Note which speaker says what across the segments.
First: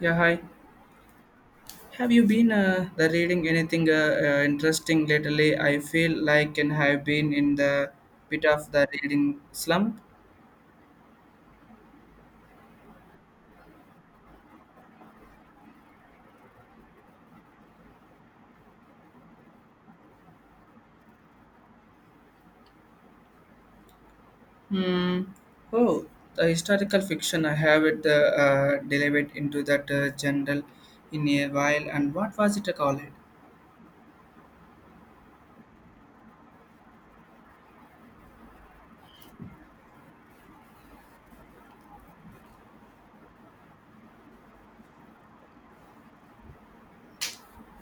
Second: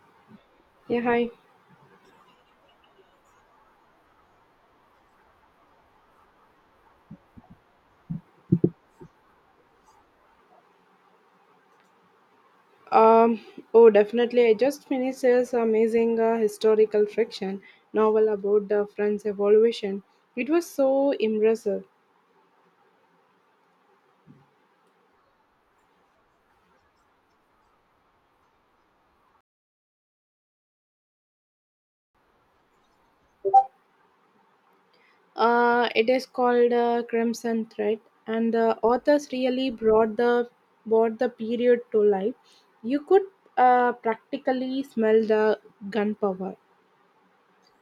Speaker 1: Yeah, hi.
Speaker 2: Yeah, hi.
Speaker 1: Have you been the reading anything interesting lately? I feel like and have been in the bit of the reading slump.
Speaker 2: Um, oh, definitely. I just finished this amazing historical fiction novel about the French Revolution. It was so impressive.
Speaker 1: Hmm. Oh, the historical fiction I have it delivered into that general in a while. And what was it called?
Speaker 2: It is called Crimson Thread, and the authors really brought the period to life. You could practically smell the gunpowder.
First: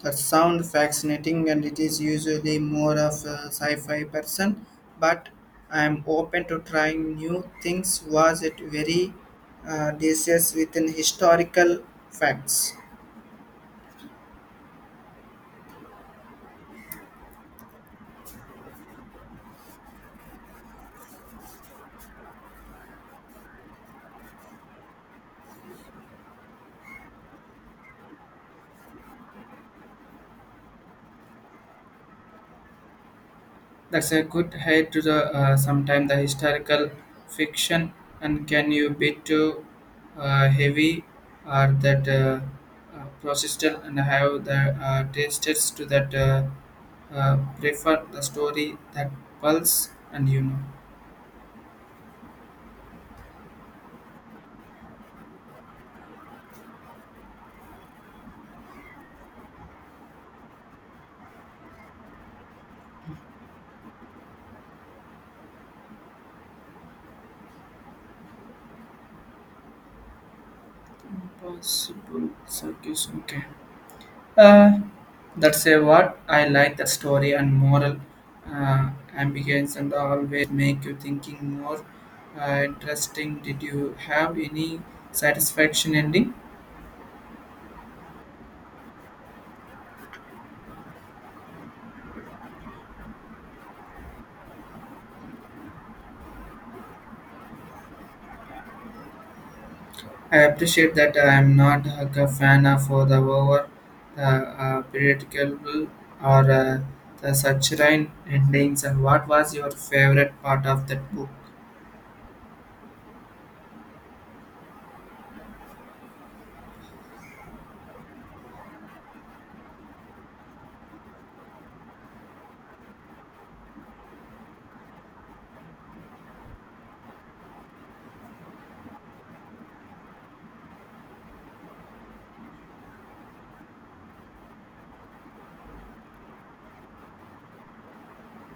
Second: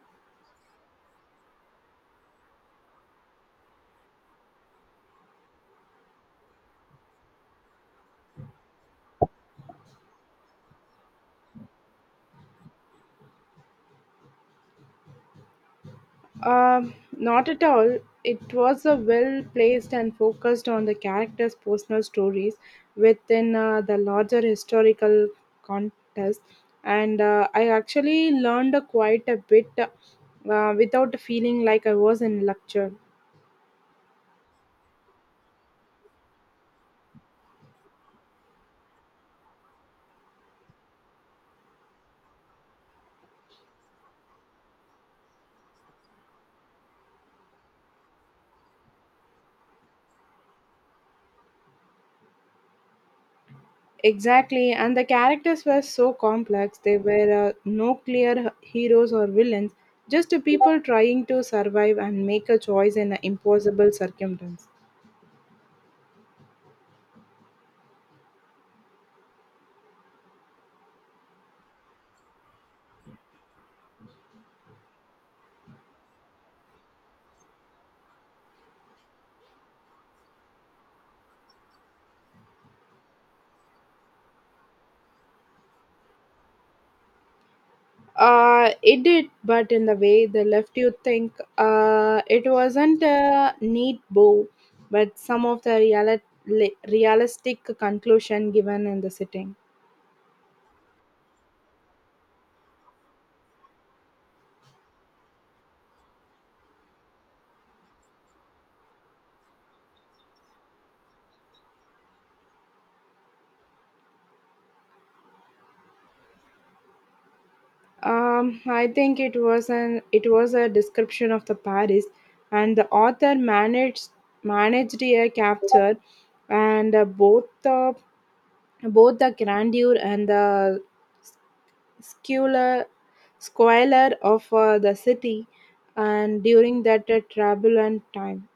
Speaker 1: That sounds fascinating, and it is usually more of a sci-fi person. But I am open to trying new things. Was it very delicious within historical facts?
Speaker 2: Not at all. It was a well placed and focused on the characters' personal stories within the larger historical context, and I actually learned quite a bit without feeling like I was in lecture.
Speaker 1: That's a good head to the sometimes the historical fiction and can you be too heavy or that persistent and have the tastes to that prefer the story that pulse and you know.
Speaker 2: Exactly, and the characters were so complex. They were no clear heroes or villains, just people trying to survive and make a choice in an impossible circumstance.
Speaker 1: Possible circus, okay. Uh, that's a what I like the story and moral uh, ambiguous and always make you thinking more interesting. Did you have any satisfaction ending?
Speaker 2: It did, but in the way they left you think, it wasn't a neat bow, but some of the realistic conclusion given in the sitting.
Speaker 1: I appreciate that I am not like a fan of the over the predictable or the such endings. And what was your favorite part of that book?
Speaker 2: I think it was a description of the Paris, and the author managed a capture, and both the grandeur and the squalor, squalor of the city and during that turbulent time.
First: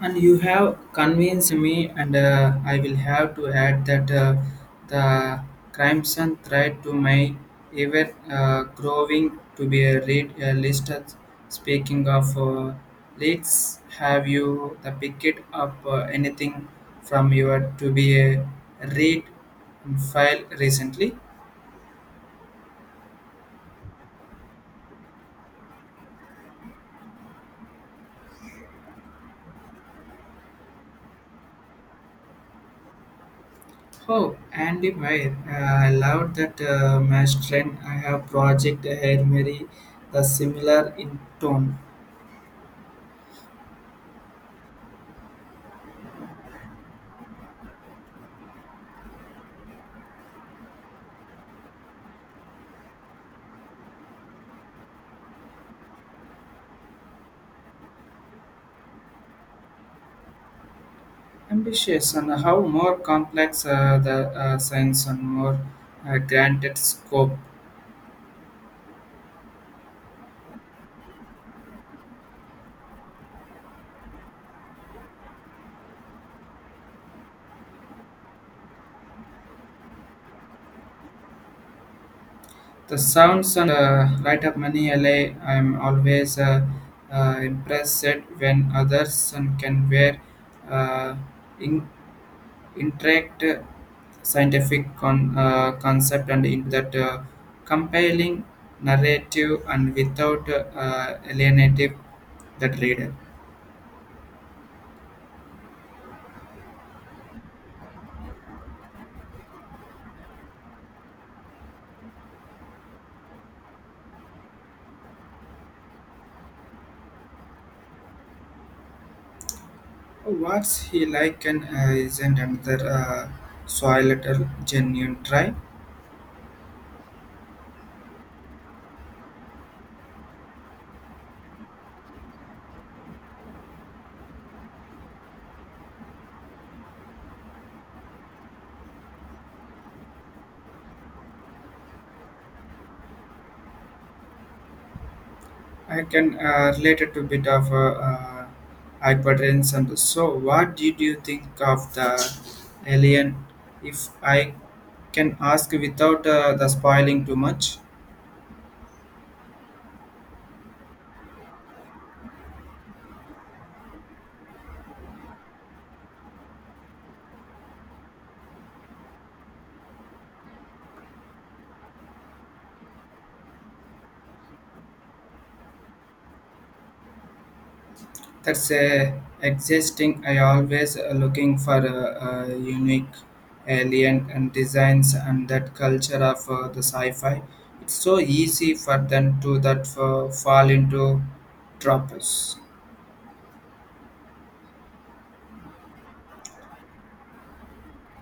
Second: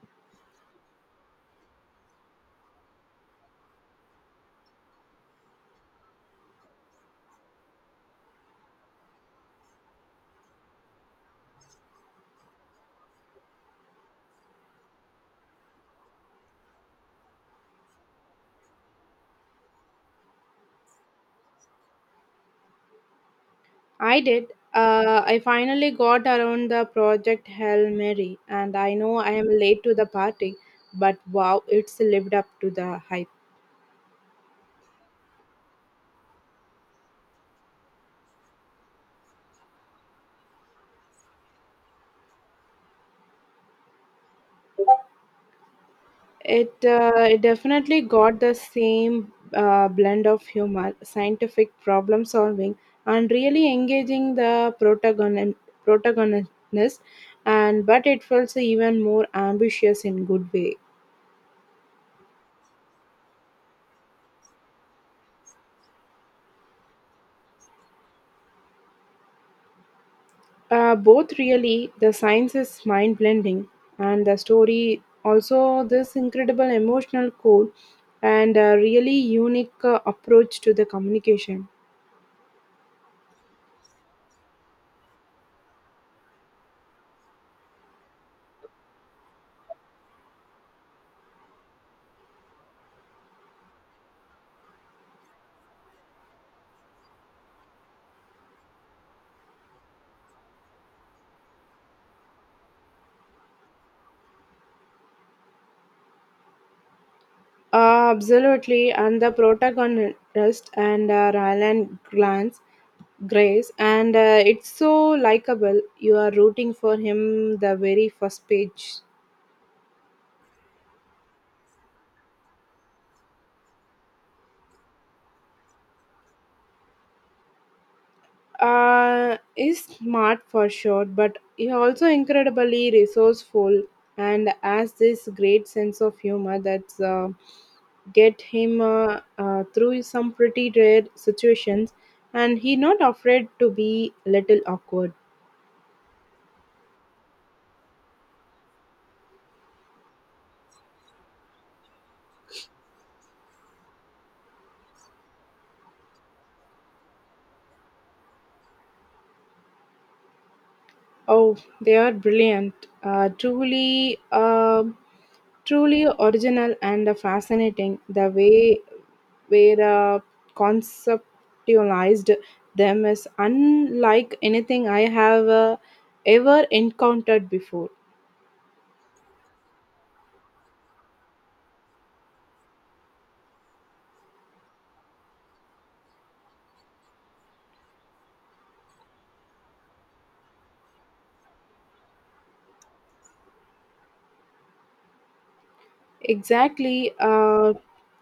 Speaker 1: And you have convinced me, and I will have to add that the crimson thread to my ever growing to be a, read, a list. Of- Speaking of, let's have you the picket up anything from your to be a read file recently.
Speaker 2: I did. I finally got around the Project Hail Mary, and I know I am late to the party, but wow, it's lived up to the hype.
Speaker 1: Oh, Andy Meyer, I love that mesh trend. I have project Hail Mary, the similar in tone.
Speaker 2: It definitely got the same blend of humor, scientific problem solving, and really engaging the protagonist, and but it felt even more ambitious in good way.
Speaker 1: Ambitious and how more complex the science and more granted scope.
Speaker 2: Both really, the science is mind blending, and the story also this incredible emotional core, and a really unique approach to the communication.
Speaker 1: The sounds and light up many LA, I'm always impressed when others and can wear uh, in, interact scientific con, concept and into that compelling narrative and without alienative that reader.
Speaker 2: Absolutely, and the protagonist and Ryland Glance Grace, and it's so likable. You are rooting for him the very first page.
Speaker 1: What's he like and isn't another soil at a genuine try?
Speaker 2: Is smart for sure, but he also incredibly resourceful and has this great sense of humor that's get him through some pretty rare situations, and he not afraid to be little awkward.
Speaker 1: I can relate it to a bit of hypertension. And so, what did you think of the alien? If I can ask without the spoiling too much.
Speaker 2: Oh, they are brilliant. Truly, truly original and fascinating. The way where conceptualized them is unlike anything I have ever encountered before.
Speaker 1: That's existing. I always looking for unique alien and designs and that culture of the sci-fi. It's so easy for them to that fall into tropes.
Speaker 2: Exactly,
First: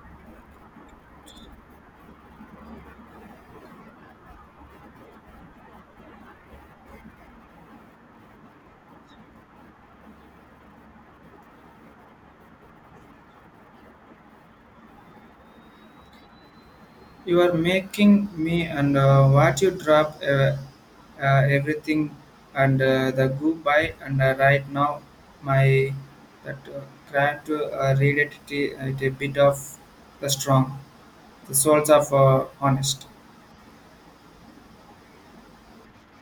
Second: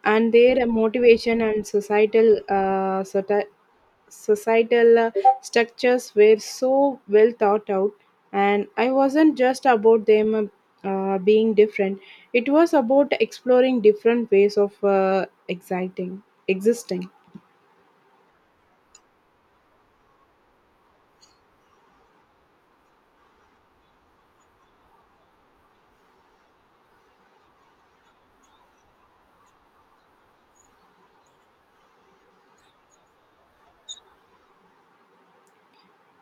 Speaker 2: and their motivation and societal structures were so well thought out, and I wasn't just about them being different. It was about exploring different ways of exciting existing.
Speaker 1: You are making me and what you drop everything and the goodbye and right now my that try to read it, t- it a bit of the strong. The Souls of Honest.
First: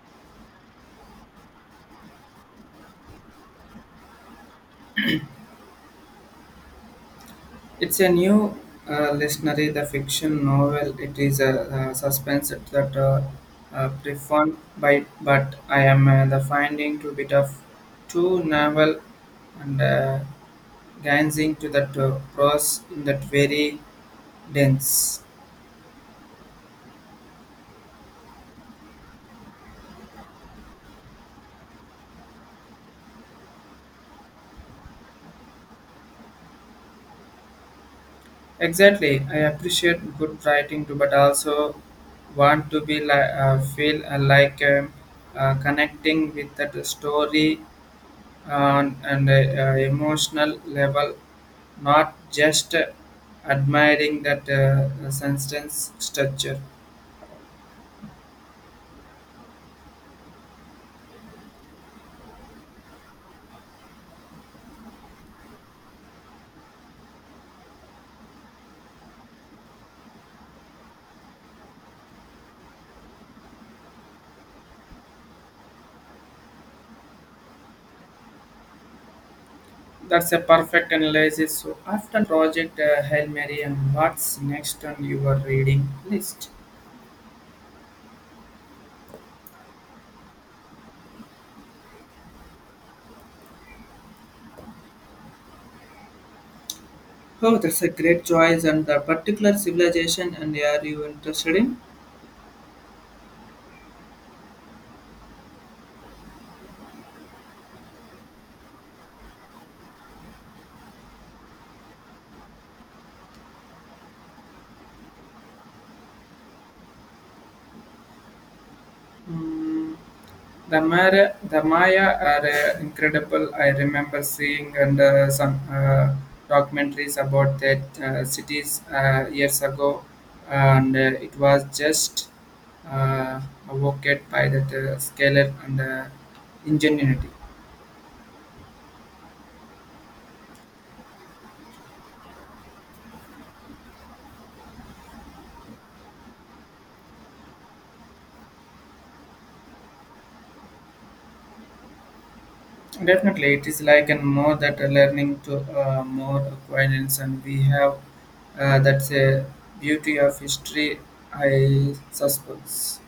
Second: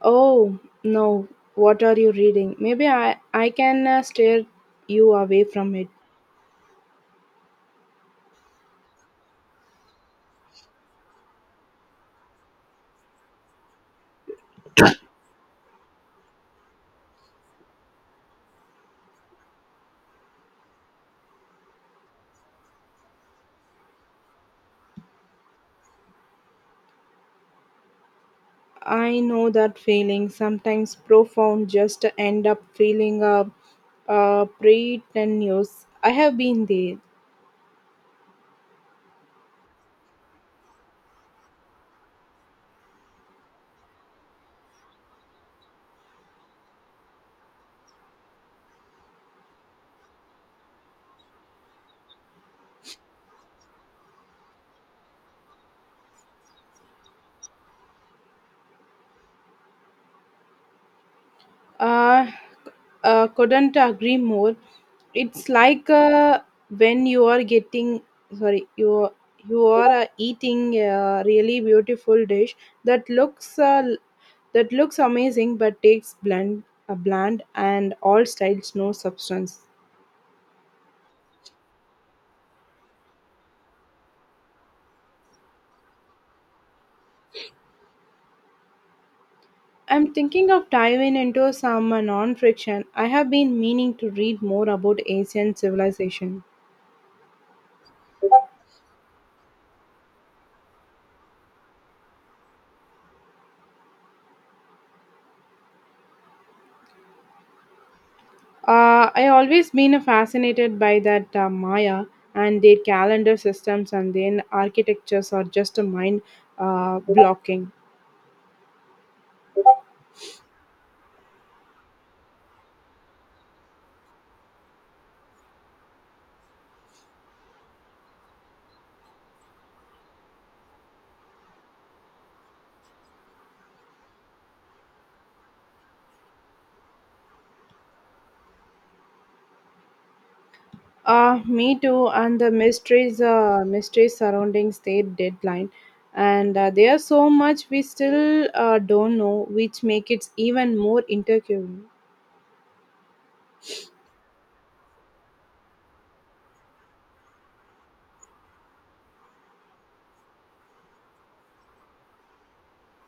Speaker 2: Oh no, what are you reading? Maybe I can steer you away from it.
Speaker 1: It's a new literary the fiction novel. It is a, suspense that preferred by, but I am the finding to bit of too novel and gazing to that prose in that very dense.
Speaker 2: I know that feeling, sometimes profound just end up feeling pretentious. I have been there.
Speaker 1: Exactly, I appreciate good writing too, but also want to be like feel like connecting with that story on an emotional level, not just admiring that sentence structure.
Speaker 2: uh, couldn't agree more. It's like when you are getting sorry you are- you are eating a really beautiful dish that looks uh, that looks amazing but takes bland a bland and all styles no substance.
Speaker 1: That's a perfect analysis. So after Project Hail Mary and what's next on your reading list?
Speaker 2: I'm thinking of diving into some non-fiction. I have been meaning to read more about Asian civilization.
Speaker 1: Oh, that's a great choice and the particular civilization and are you interested in?
Speaker 2: I always been fascinated by that Maya and their calendar systems, and then architectures are just a mind blocking.
Speaker 1: Hmm. The Mara, the Maya are incredible. I remember seeing and some documentaries about that cities years ago, and it was just uh, evoked by that scalar and ingenuity.
Speaker 2: Me too, and the mysteries surrounding state deadline, and there are so much we still don't know, which make it even more intriguing.
Speaker 1: Definitely, it is like and more that learning to more acquaintance, and we have that's a beauty of history. I suppose.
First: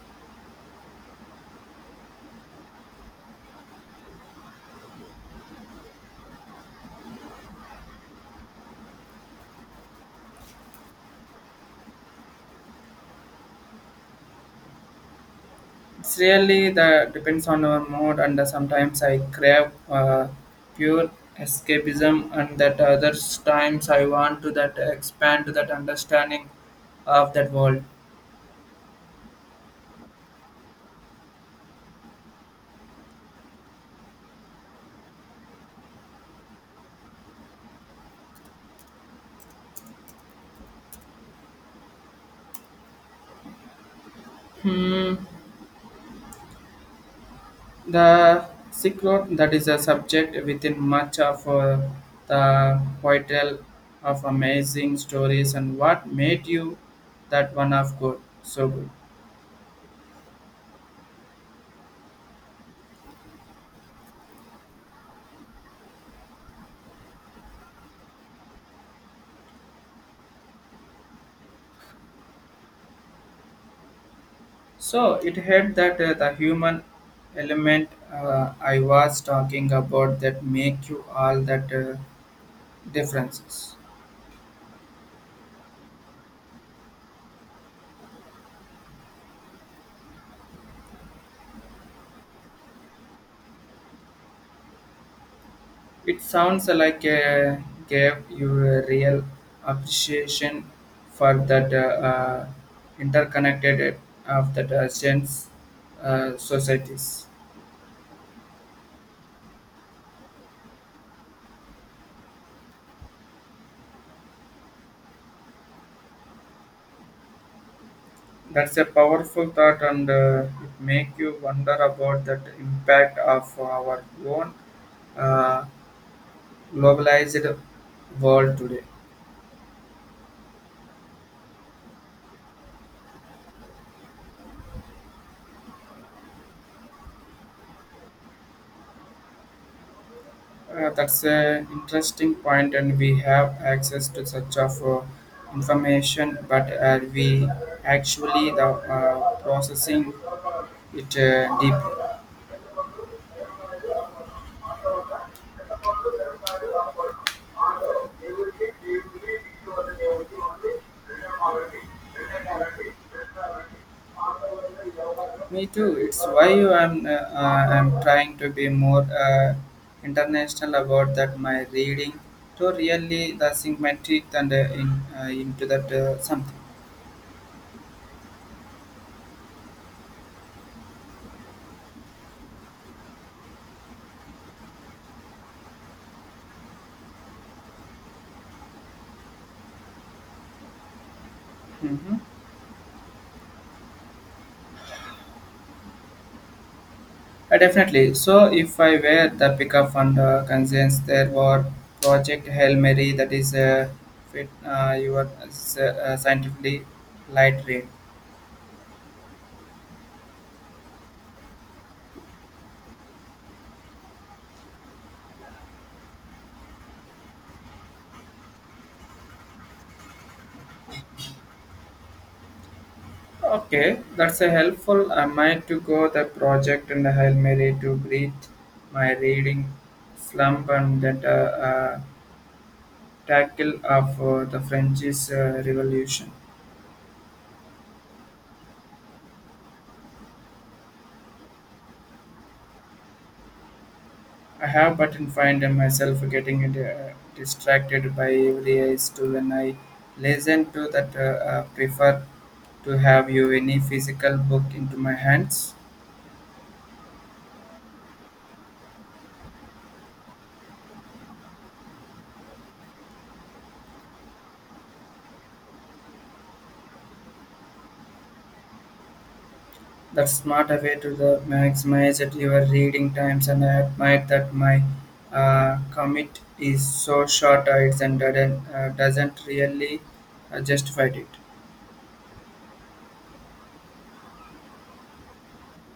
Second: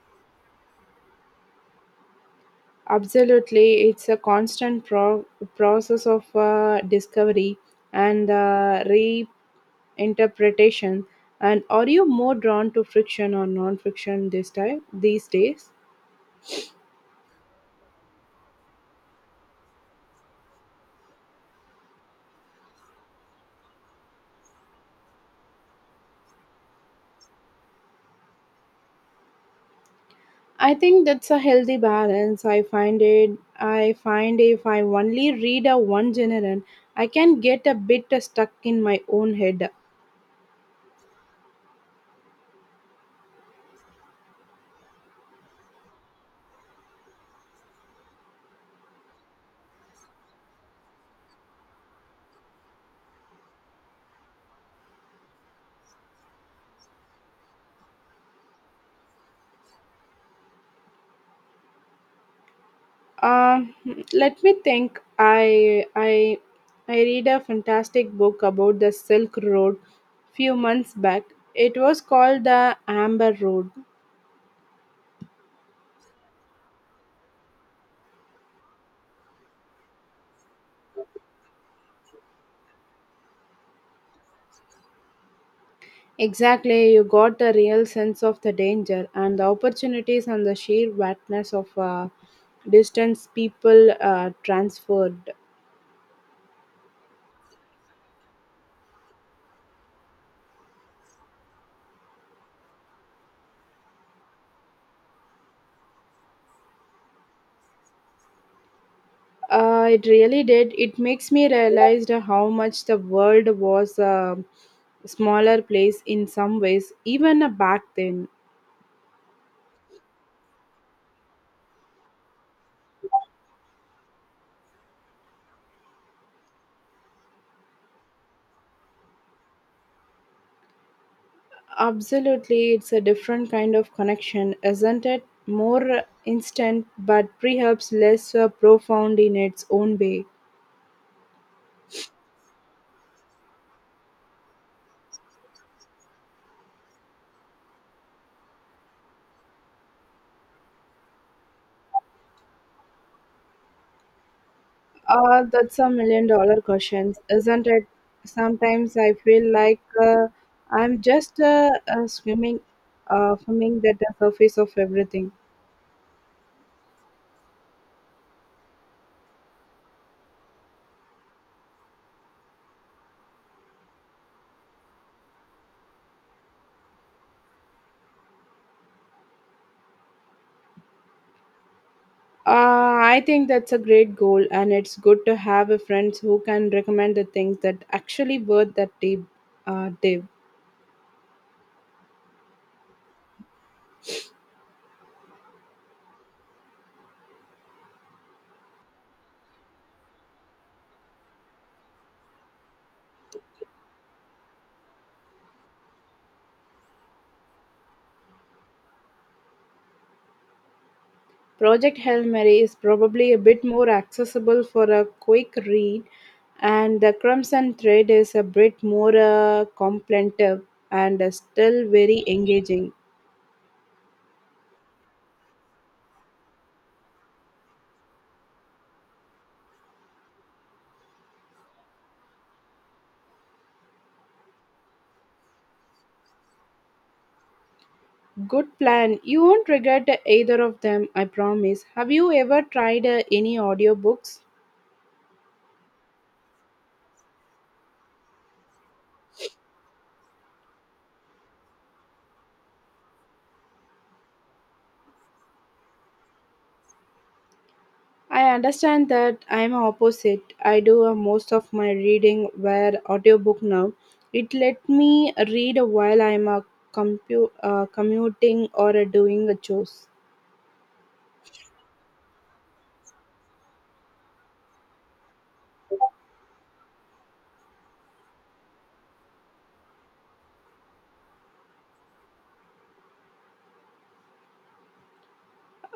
Speaker 2: Absolutely, it's a constant process of discovery and reinterpretation. And are you more drawn to friction or non-friction this time these days?
Speaker 1: It's really that depends on our mood, and sometimes I crave pure escapism, and that other times I want to that expand to that understanding of that world.
Speaker 2: I think that's a healthy balance. I find it. I find if I only read a one genre, I can get a bit stuck in my own head.
Speaker 1: Hmm. The secret that is a subject within much of the poetal of amazing stories, and what made you that one of good, so good.
Speaker 2: Um, Let me think. I read a fantastic book about the Silk Road few months back. It was called the Amber Road.
Speaker 1: So it had that the human element I was talking about that make you all that differences.
Speaker 2: Exactly, you got a real sense of the danger and the opportunities and the sheer vastness of distance people transferred.
Speaker 1: It sounds like gave you a real appreciation for that uh, interconnected of that sense societies.
Speaker 2: It really did. It makes me realize how much the world was a smaller place in some ways, even back then.
Speaker 1: That's a powerful thought, and it make you wonder about that impact of our own. Uh, Globalized world today.
Speaker 2: Absolutely, it's a different kind of connection, isn't it? More instant, but perhaps less profound in its own way.
Speaker 1: That's an interesting point, and we have access to such of information, but are we actually the processing it deeply?
Speaker 2: Ah, that's a million dollar question, isn't it? Sometimes I feel like I'm just swimming at the surface of everything.
Speaker 1: Me too. It's why I'm trying to be more international about that my reading to really the sink my teeth and in, into that something.
Speaker 2: Uh, I think that's a great goal, and it's good to have a friends who can recommend the things that actually worth that deep dive.
Speaker 1: Hmm. Definitely. So if I were the pickup and concerns, there were Project Hail Mary that is fit, your scientifically light rain.
Speaker 2: Project Hail Mary is probably a bit more accessible for a quick read, and The Crimson Thread is a bit more contemplative and still very engaging.
Speaker 1: Okay, that's a helpful. I might to go the project and the Hail Mary to breathe my reading slump and that tackle of the French Revolution.
Speaker 2: Good plan. You won't regret either of them, I promise. Have you ever tried any audiobooks?
Speaker 1: I have, but in find myself getting distracted by every eyes to when I listen to that. Prefer to have you any physical book into my hands.
Speaker 2: I understand that I'm opposite. I do most of my reading via audiobook now. It let me read while I'm commuting or doing a chores.
Speaker 1: That's smart way to the maximize at your reading times, and I admire that my commit is so short. It's and doesn't really justify it.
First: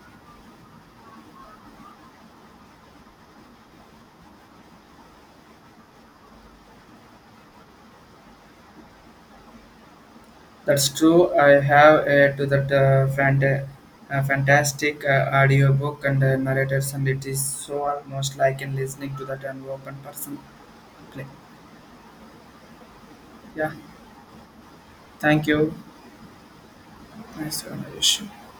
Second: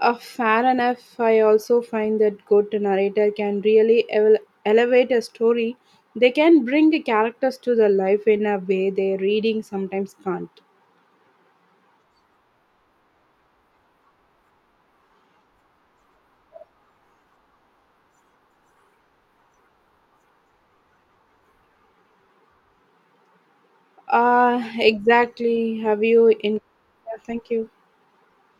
Speaker 2: Fair enough, I also find that good narrator can really elevate a story. They can bring the characters to the life in a way their reading sometimes can't.
Speaker 1: That's true. I have to that fantastic audiobook and narrators, and it is so almost like in listening to that an open person play. Yeah, thank you.
Speaker 2: Exactly. Have you in? Yeah, thank
Speaker 1: Nice
Speaker 2: you.
Speaker 1: conversation.